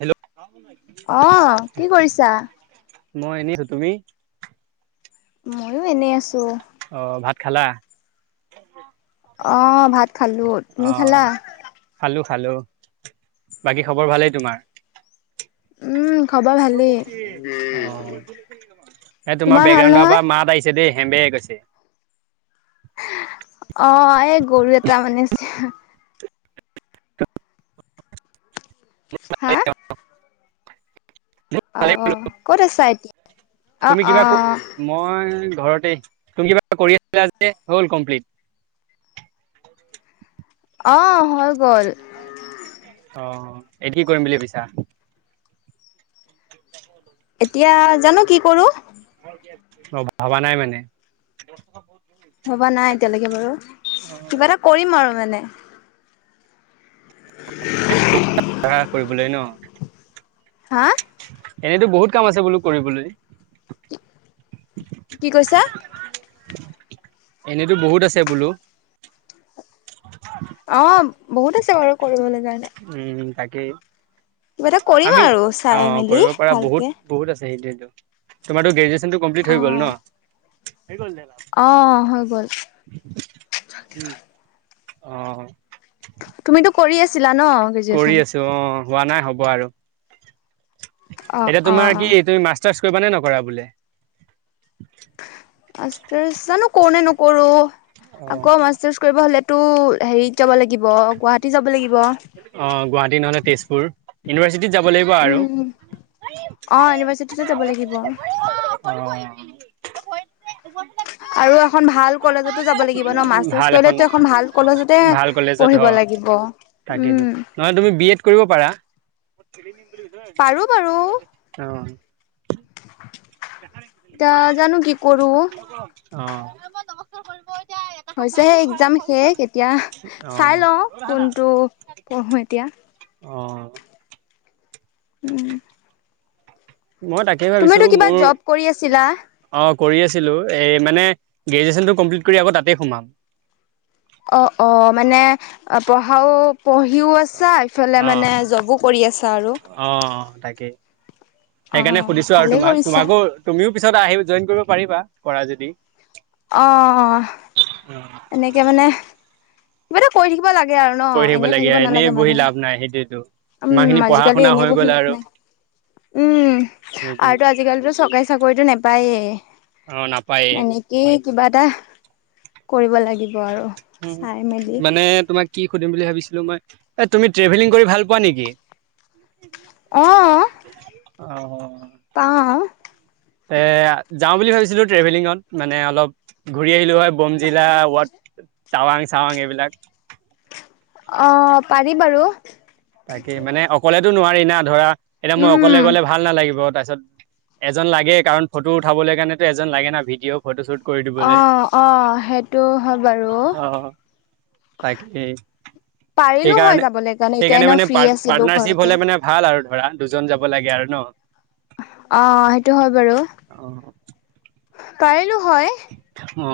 Hello অ, কি কৰিছা? মই এনিছো, তুমি? ময়ো এনে আছোঁ। অ, ভাত খালা? অ, ভাত খালোঁ, তুমি খালা? খালোঁ, বাকী খবৰ ভালেই তোমাৰ? উম। খবৰ অ, এ ভালেই। তোমাৰ তোমাৰ ভাল বেকগ্ৰাউণ্ডৰ নহয়? পৰা মাত আহিছে দেই। হেম্বে গৈছে। অ, এই গৰু এটা মানে হাঁ? অ, অ, ক'ত আছা এতিয়া? অ', তুমি কিবা ক, অ', মই ঘৰতে তুমি কিবা কৰি আছিলা যে, হ'ল কমপ্লিট? অ', হৈ গ'ল। অ, এই‌ কি কৰিম বুলি ভাবিছা? এতিয়া, জানোঁ কি কৰো? অ, ভাবা নাই মানে। ভবা নাই এতিয়ালৈকে বাৰু, কিবা এটা কৰিম আৰু মানে। কৰিবলৈ ন? হা? এনেইতো বহুত কাম আছে বোলো কৰিবলৈ। কি কৈছা? এনেতো বহুত আছে বোলো। অ', বহুত আছে বাৰু কৰিব লাগ উম, তাকেই। কিবা এটা কৰিম আমি, আৰু চাই অ' মেলি কৰিব পাৰা বহুত, ভালকে। বহুত আছে এই তোমাৰটো গ্ৰেজুৱেচনটো কমপ্লিট হৈ গ'ল অ', ন? অ' হৈ গ'ল। অ'। তুমিতো কৰি আছিলা ন কৰি গ্ৰেজুৱেচন?? আছো অ হোৱা নাই হ'ব আৰু অ এতিয়া অ তোমাৰ কি তুমি মাছ টাৰছ্ কৰিব নে নকৰা বোলে?? মাাৰছ জানো কৰো নে নকৰো আকৌ মাৰ্চ কৰিব হলেতো হেৰিত যাব লাগিব গুৱাহাটী যাব লাগিব। অ, গুৱাহাটী নহলে তেজপুৰ ইউনিভাৰ্চিটিত যাব লাগিব আৰু। অহ, ইউনিভাৰ্চিটিতে যাব লাগিব। হয়। আৰু এখন ভাল কলেজত যাব লাগিব ন মাষ্টাৰ্চ কৰিলেতো এখন ভাল কলেজতে ভাল কলেজত অ পঢ়িব লাগিব তাকেইতো উম, নহয় তুমি বি এড কৰিব পাৰা। এয়া জানো কি কৰো। নমস্কাৰ কৰিব হৈছেহে এক্জাম শেষ এতিয়া অ চাই লও কোনটো অহো এতিয়া। অ', উম, মই তাকেই ভাবিছো তুমিতো কিবা মোৰ জব কৰি আছিলা অ, কৰি আছিলো। এ মানে গ্ৰেজুৱেশচন টো কমপ্লিট কৰি আকৌ তাতে সোমাম। অ - অ মানে পঢ়াও পঢ়িও আছা এইফালে অ মানে জবো কৰি আছা আৰু। অ অ তাকেই সেইকাৰণে অ', সুধিছো আৰু ভালেই তোমাক কৰিছা। তোমাকো তুমিও পিছত আহিব জইন কৰিব পাৰিবা কৰা যদি? অ, এনেকে মানে কিবা এটা কৰি থাকিব। লাগে আৰু ন কৰি এনেই লাগে থাকিব এনেই নালাগে বহি মানুহে। লাভ নাই সেইটোৱেতো ইমান উম, খিনি পঢ়া আজিকালি শুনা হৈ এনেই গ'ল পহিলত আৰু নাই উম, সেইটোৱে আৰুতো আজিকালিতো চকাই চাকৰিটো নাপায়েই। অ, নাপায়। কিবা এটা কৰিব লাগিব আৰু চাই মেলি মানে তোমাক কি সুধিম বুলি ভাবিছিলো মই এ তুমি ট্ৰেভেলিং কৰি ভাল পোৱা নেকি? আহ অ পা এ যাও বুলি ভাবিছিলো ট্ৰেভেলিঙত মানে অলপ ঘূৰি আহিলো হয়। বম জিলা ৱাত টাৱাং চাৱাং এইবিলাক। অ, পাৰি বাৰু। তাকে মানে অকলেতো নোৱাৰি না ধৰা এতিয়া মোৰ উম। অকলে গলে ভাল নালাগিব তাৰিছত তিছত এজন লাগে কাৰণ ফটো উঠাবলৈ কাৰণেেতো এজন লাগে না ভিডিঅ' ফটোশুট অ - অ সেইটো হয় বাৰু। তাকেই পাৰিলো হয় সেইকাৰণে - যাবলৈ কাৰণে সেই এতিয়া সেইকাৰণে এনে মানে ফ্ৰী আছিলো পাৰ্টনাৰশ্বিপ ঘৰতে হলে মানে ভাল আৰু ধৰা দুজন যাব লাগে আৰু ন। অ, সেইটো হয় বাৰু অ পাৰিলো হয়। অ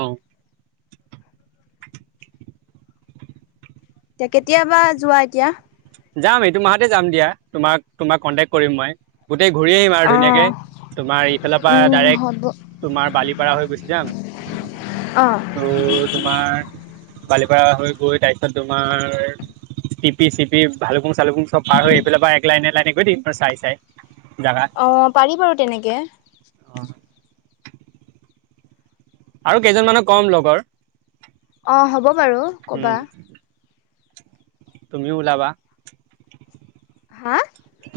এতিয়া কেতিয়াবা যোৱা এতিয়া যাম এইটো মাহতে যাম দিয়া তোমাক তোমাক কণ্টেক্ট কৰিম মই গোটেই ঘূৰি আহিম আৰু অ ধুনীয়াকে তোমাৰ ইফালৰ পৰা উম ডাইৰেক্ট হ'ব তোমাৰ বালিপাৰা হৈ গুচি যাম অ ত, তোমাৰ বালিপ হৈ গৈ তাৰপিছত তোমাৰ চি চিপি ভালুকং চালুং চব পাৰ হৈ স এইফালৰ পৰা এক লাইনে এ লাইনে গৈ দম এক চাই - চাই জাগা অ, পাৰি বাৰু তেনেকে। অ আৰু কেইজনমানানহ কম লগৰ। অ, হ'ব বাৰু উম ক'বা। তুমিও ওলাব। হা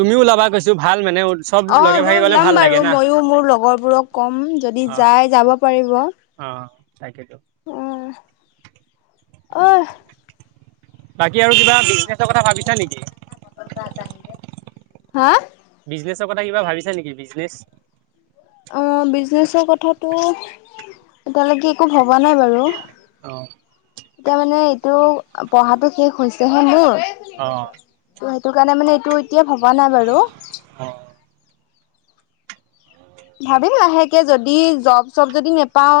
তুমিও ওলাবা কৈছো ভাল মানে চব অ, লগে মই ভাগে গলে ওলাম ভাল লাগে বাৰু না ময়ো মোৰ লগৰবোৰক ক'ম যদি যাই যাব পাৰিব। তাকেটো অহ, বাকী আৰু কিবা বিজনেচৰ কথা ভাবিছা নেকি হা বিজনেছৰ কথা কিবা ভাবিছা নেকি বিজনেছ। অ' বিজনেচৰ কথাাতটো এতিালৈকে একো ভব পোৱা নাই বাৰু অ এতিয়া মানে এইটো পঢ়াতটো শেষ হৈছে হে মোৰ। অ সেইটো কাৰণে মানে এইটো এতিয়া ভবা নাই বাৰু অ ভাবি লাহেকে যদি জব চব যদি নে পাও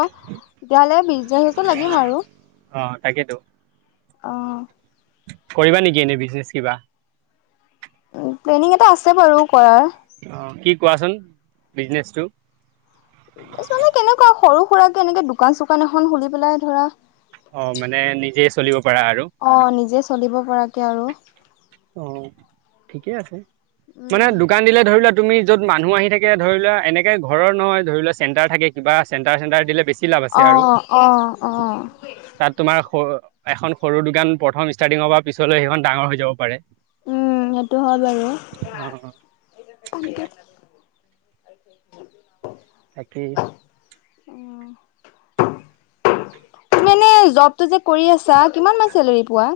তেতিয়াাহলে বিছ আহিছে লাগিম আৰু অ তাকেতো অহ কৰিবা নেকি এনেই বিজনেচ কিবা প্লেনিং এটা আছে বাৰু কৰাৰ। অ কি কোৱাচোন বিজনেছটো মানে কেনেকুৱা সৰু সুৰাকে এনেকে দোকান চোকান এখন খুলি পেলাই ধৰা। অ মানে নিজে চলিব পাৰা আৰু অ নিজে চলিব পৰাকে আৰু। অ' ঠিকে আছে মানে উম দোকান দিলে ধৰি লোৱা। তুমি য'ত মানুহ আহি থাকে ধৰি লোৱা এনেকে ঘৰৰ নহয় ধৰি লোৱা চেণ্টাৰ থাকে কিবা চেণ্টাৰ চেণ্টাৰ দিলে বেছি। কি লাভ আছে অ আৰু অ অ তাত তোমাৰ সৰু। এখন সৰু দোকান প্ৰথম ষ্টাৰ্টিংৰ পৰা পিছলৈ সেইখন ডাঙৰ হৈ যাব পাৰে। উম, সেইটো হয় বাৰু। অ [inaudible] তাকেই [inaudible] মানে জবটো যে কৰি আছা কিমান মান চেলাৰী পোৱা।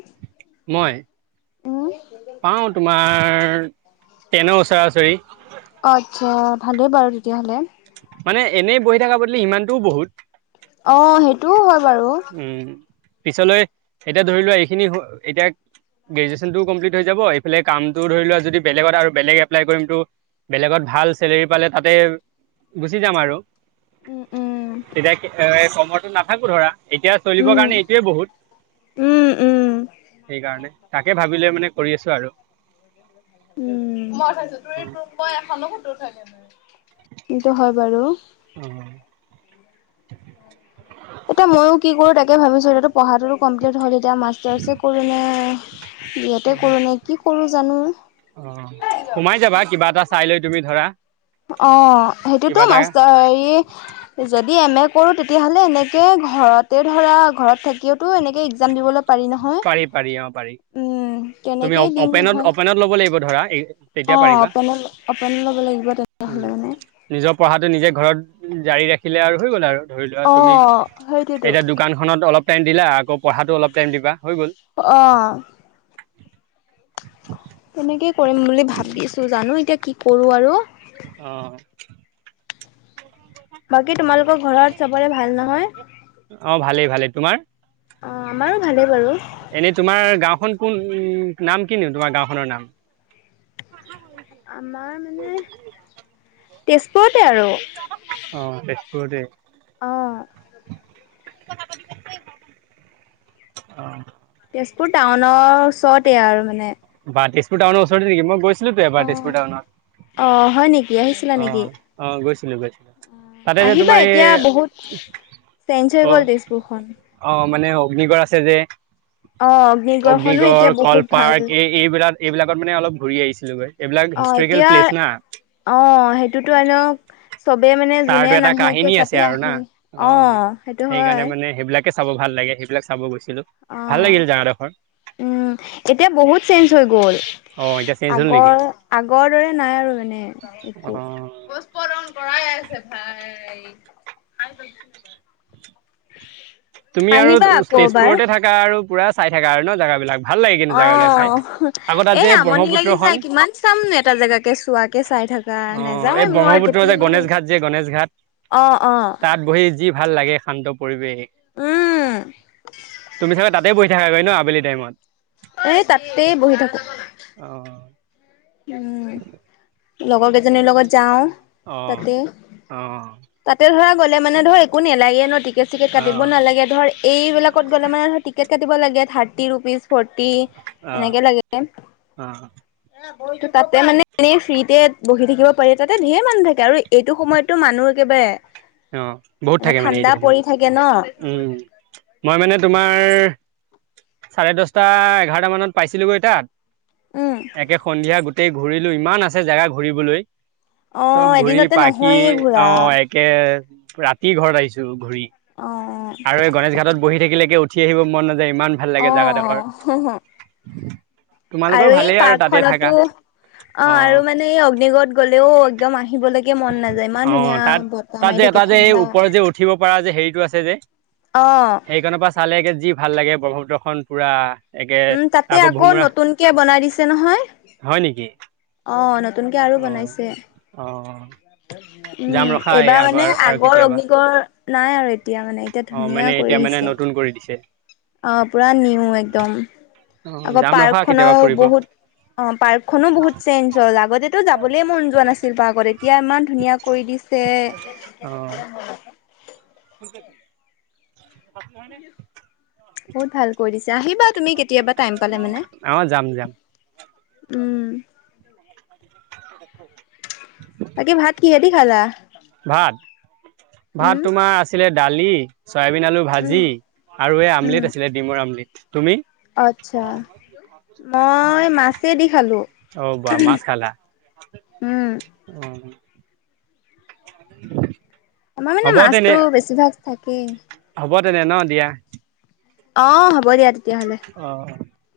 মই উম পাওঁ তোমাৰ টেনৰ ওচৰা ওচৰি, আচ্ছা, ভালেই বাৰু তেতিয়াহ'লে। মানে এনেই বহি থকা বদলি ইমানটোও বহুত অ, সেইটোও হয়। বাৰু উম, পিছলৈ এতিয়া ধৰি লোৱা এইখিনি এতিয়া। গ্ৰেজুৱেশচনটো কমপ্লিট হৈ যাব এইফালে কামটো ধৰি লোৱা যদি বেলেগত আৰু বেলেগ এপ্লাই কৰিমটো। বেলেগত ভাল চেলেৰি পালে তাতে গুচি যাম আৰু। উম উম তেতিয়া এ কমতটো নাথাকো ধৰা। এতিয়া চলিবৰ উম, কাৰণে এইটোৱে বহুত। উম, উম, সেইকাৰণে তাকে ভাবি লৈ মানে কৰি আছো আৰু সেইতো হয় বাৰু। অহ, এতিয়া ময়ো কি কৰো তাকে ভাবিছোঁ এতিয়াতো পঢ়াটো। ইয়াতে কৰো নে কি কৰো জানো। অ' সোমাই যাবা কিবা এটা চাই লৈ তুমি ধৰা অ' কিবা সেইটোতো এটা মাষ্টৰ যদি যদি এম এ কৰোঁ তেতিয়াহ'লে এনেকে ঘৰতে ধৰা ঘৰত থাকিওতো এনেকে এগজাম দিবলে পাৰি ন। হম, পাৰি পাৰি অ পাৰি উম, তুমি তেনেকেই দিম অপেনত নহয়। অপেনত ল'ব লাগিব ধৰা তেতিয়া অ' পাৰিবা অপেনে-অপেন লব লাগিব তে উম, নিজৰ পঢ়াটো নিজে ঘৰত জাৰি ৰাখিলে আৰু হৈ গ'ল আৰু। ধৰি লোৱা তুমি অ', সেইটোৱেতো। এতিয়া দোকানখনত অলপ টাইম দিলা আকৌ পঢ়াতো অলপ টাইম দিবা। হৈ গ'ল অহ, [inaudible] তেনেকেই কৰিম বুলি ভাবিছো জানো এতিয়া কি কৰো আৰু। অহ বাকী তোমালোকৰ ঘৰত চবৰে ভাল নহয় ভালে তোমাৰ ভালে বাৰু এনেই তোমাৰ গাঁওখন কোন নাম কিনো তোমাৰ গাঁওখনৰ নাম অ [inaudible] আমাৰ মানে তেজপুৰতে আৰু অহ তেজপুৰতে অ', অহ [unintelligible] তেজপুৰ টাউনৰ ওচৰতে আৰু মানে বা তেজপুৰ টাউনৰ ওচৰতে নেকি মই গৈছিলো তো অ'। এবাৰ তেজপুৰ টাউনত অ', হয় নেকি আহিছিলা নেকি? অ', অ', গৈছিলো, গৈছিলো তাতে, যে আহিবা তোমাৰ এই এতিয়া বহুত চেঞ্জ হৈ গ'ল অ', তেজপুৰখন। আহ মানে অগ্নিগড় আছে যে অ', অগ্নিগড়খনো অগ্নিগড় এতিয়া কল বহুত ভাল পাৰ্ক এই এইবিলাক এইবিলাকত মানে অলপ ঘূৰি আহিছিলোগৈ এইবিলাক অ', হিষ্টৰিকেল এতিয়া প্লেচ না অ', সেইটোতো এনেও চবে মানে যোনে তাৰতো এটা নাহেকৈ কাহিনী আছে তাতে আৰু না আহে অ', সেইটো সেইকাৰণে হয় মানে সেইবিলাকে চাব ভাল লাগে সেইবিলাক চাব গৈছিলো, ভাল অ', লাগিল যাওঁ দোখৰ এতিয়া বহুত চেঞ্জ হৈ গ'ল অ এতিয়া চেঞ্জ হ'ল নেকি আগৰ, আগৰ দৰে নাই আৰু মানে অ একো পৰাই আছে ভাই খাইাই [unintelligible] তুমি আৰু তেজপুৰতে থাকা আৰু পুৰা চাই থাকা আৰু ন জেগা বিলাক অ', এ যে আমনি লাগি ব্ৰহ্মপুত্ৰখন যায়, কিমান চাম এটা জেগাকে চোৱাকে চাই থকা অ' এই নাযাওঁ মই ব্ৰহ্মপুত্ৰ যে কেতিয়াবা গণেশ সেই ঘাট যে গণেশ ঘাট অ', অ', তাত বহি যি ভাল লাগে শান্ত পৰিৱেশ উম, তুমি চাগে তাতে বহি থাকাকৈ ন আবেলি টাইমত এ, তাতেই বহি থাকো অ' উম, [inaudible] লগৰ কেইজনীৰ লগত যাও অ' তাতে, অ' তাতে ধৰা গ'ল মানে ধৰ একো নেলাগে ন টিকেট, চিকেট কাটিব অ' নালাগে ধৰ এইবিলাক ত গ'লে মানে টিকেট কাটিব লাগে থাৰতি ৰুপিজ ফৰটি অ' এনেকে লাগে অ' তাতে মানে এনেই ফ্ৰীতে বহি থাকিব পাৰি তাতে ঢেৰ মানুহ থাকে আৰু এইটো সময়ততটো মানুহ একেবাৰে অ', বহুত থাকে মানে ঠাণ্ডা এইটো পৰি সময়ত থাকে ন উম মই মানে তোমাৰ চাৰে দহটা এঘাৰটা মানত পাইছিলোগৈ উম তাত একে সন্ধিয়া গোট গোটেই ঘূৰিলো ইমান আছে জোগা ঘূৰিবলৈ অ চব ঘূৰি এদিনতে পাকি নহয়ে অ ঘূৰা একে ৰাতি ঘৰত আহিছো ঘূৰি অ', অ', আৰু এই গণেশ ঘাটত বহি থাকিলেকে উঠি আহিব মন নাযায় ইমান ভাল অ লাগে জোগাডোখৰ অ আৰু এই পাৰ্কখননতো অ', আৰু মানে এই অগ্নিগড়ত গ'লেও একদম আহিব লাগে কে মন নাযায় অ ইমান ধুনীয়া ব্তাহ মাৰি থাকে ঠাণ্ডা পাৰা যে হেৰিতটো আছে যে অ', হেৰিখনৰ পৰা চালেগে যি ভাল লাগে ব্ৰহ্মপুত্ৰখনন পুৰা একে উম, তাতে আকৌ নতুনকে বনাই দিছে নহয় হয় নেকি অ', নতুনকে আৰু অ বনাইছে অ উম, যাম ৰখা এই এইবাৰ আগ মানে আৰু আগৰ কেতিয়াবা অগ্নিগঢ় নাই আৰু এতিয়া মানে এতিয়া অ মানে ধুনীয়া কৰি এতিয়া মানে দিছে। নতুন কৰি দিছে অ', পুৰা নিউ একদম অ আকৌ যাম ৰখা পাৰ্ক কেতিয়াবা খনৰ ফুৰিব বহুত অ', পাৰ্কখননো বহুত চেঞ্জ হ'ল আগতেো যাবলে মন যোৱা নাছিল পাৰ্কত এতিয়া ইমান ধুনীয়া কৰি দি ছে পনি হয়নে বহুত ভাল কৰিৈ দিছো আহিবা তুমি কেতিয়াবা টাইম পালে মানে অ যাম যাম উম খ তাকে ভাত কিহেঁতি খালা ভাত ভাত উম, তোমাৰ আছিলে দালি চয়াবিন আলু উম, ভাজি আৰু এই আমলেট আছিলে ডিমৰ আমলেট তুমি আত্ছা মই মাছে দি খালো অ বা মাছ খালা উম উ আমাৰ মানে মাছতো বেছিভাগ থাকেই হ'ব তেনে ন দিয়া অ হব দিয়া তেতিয়াহ'লে অ অ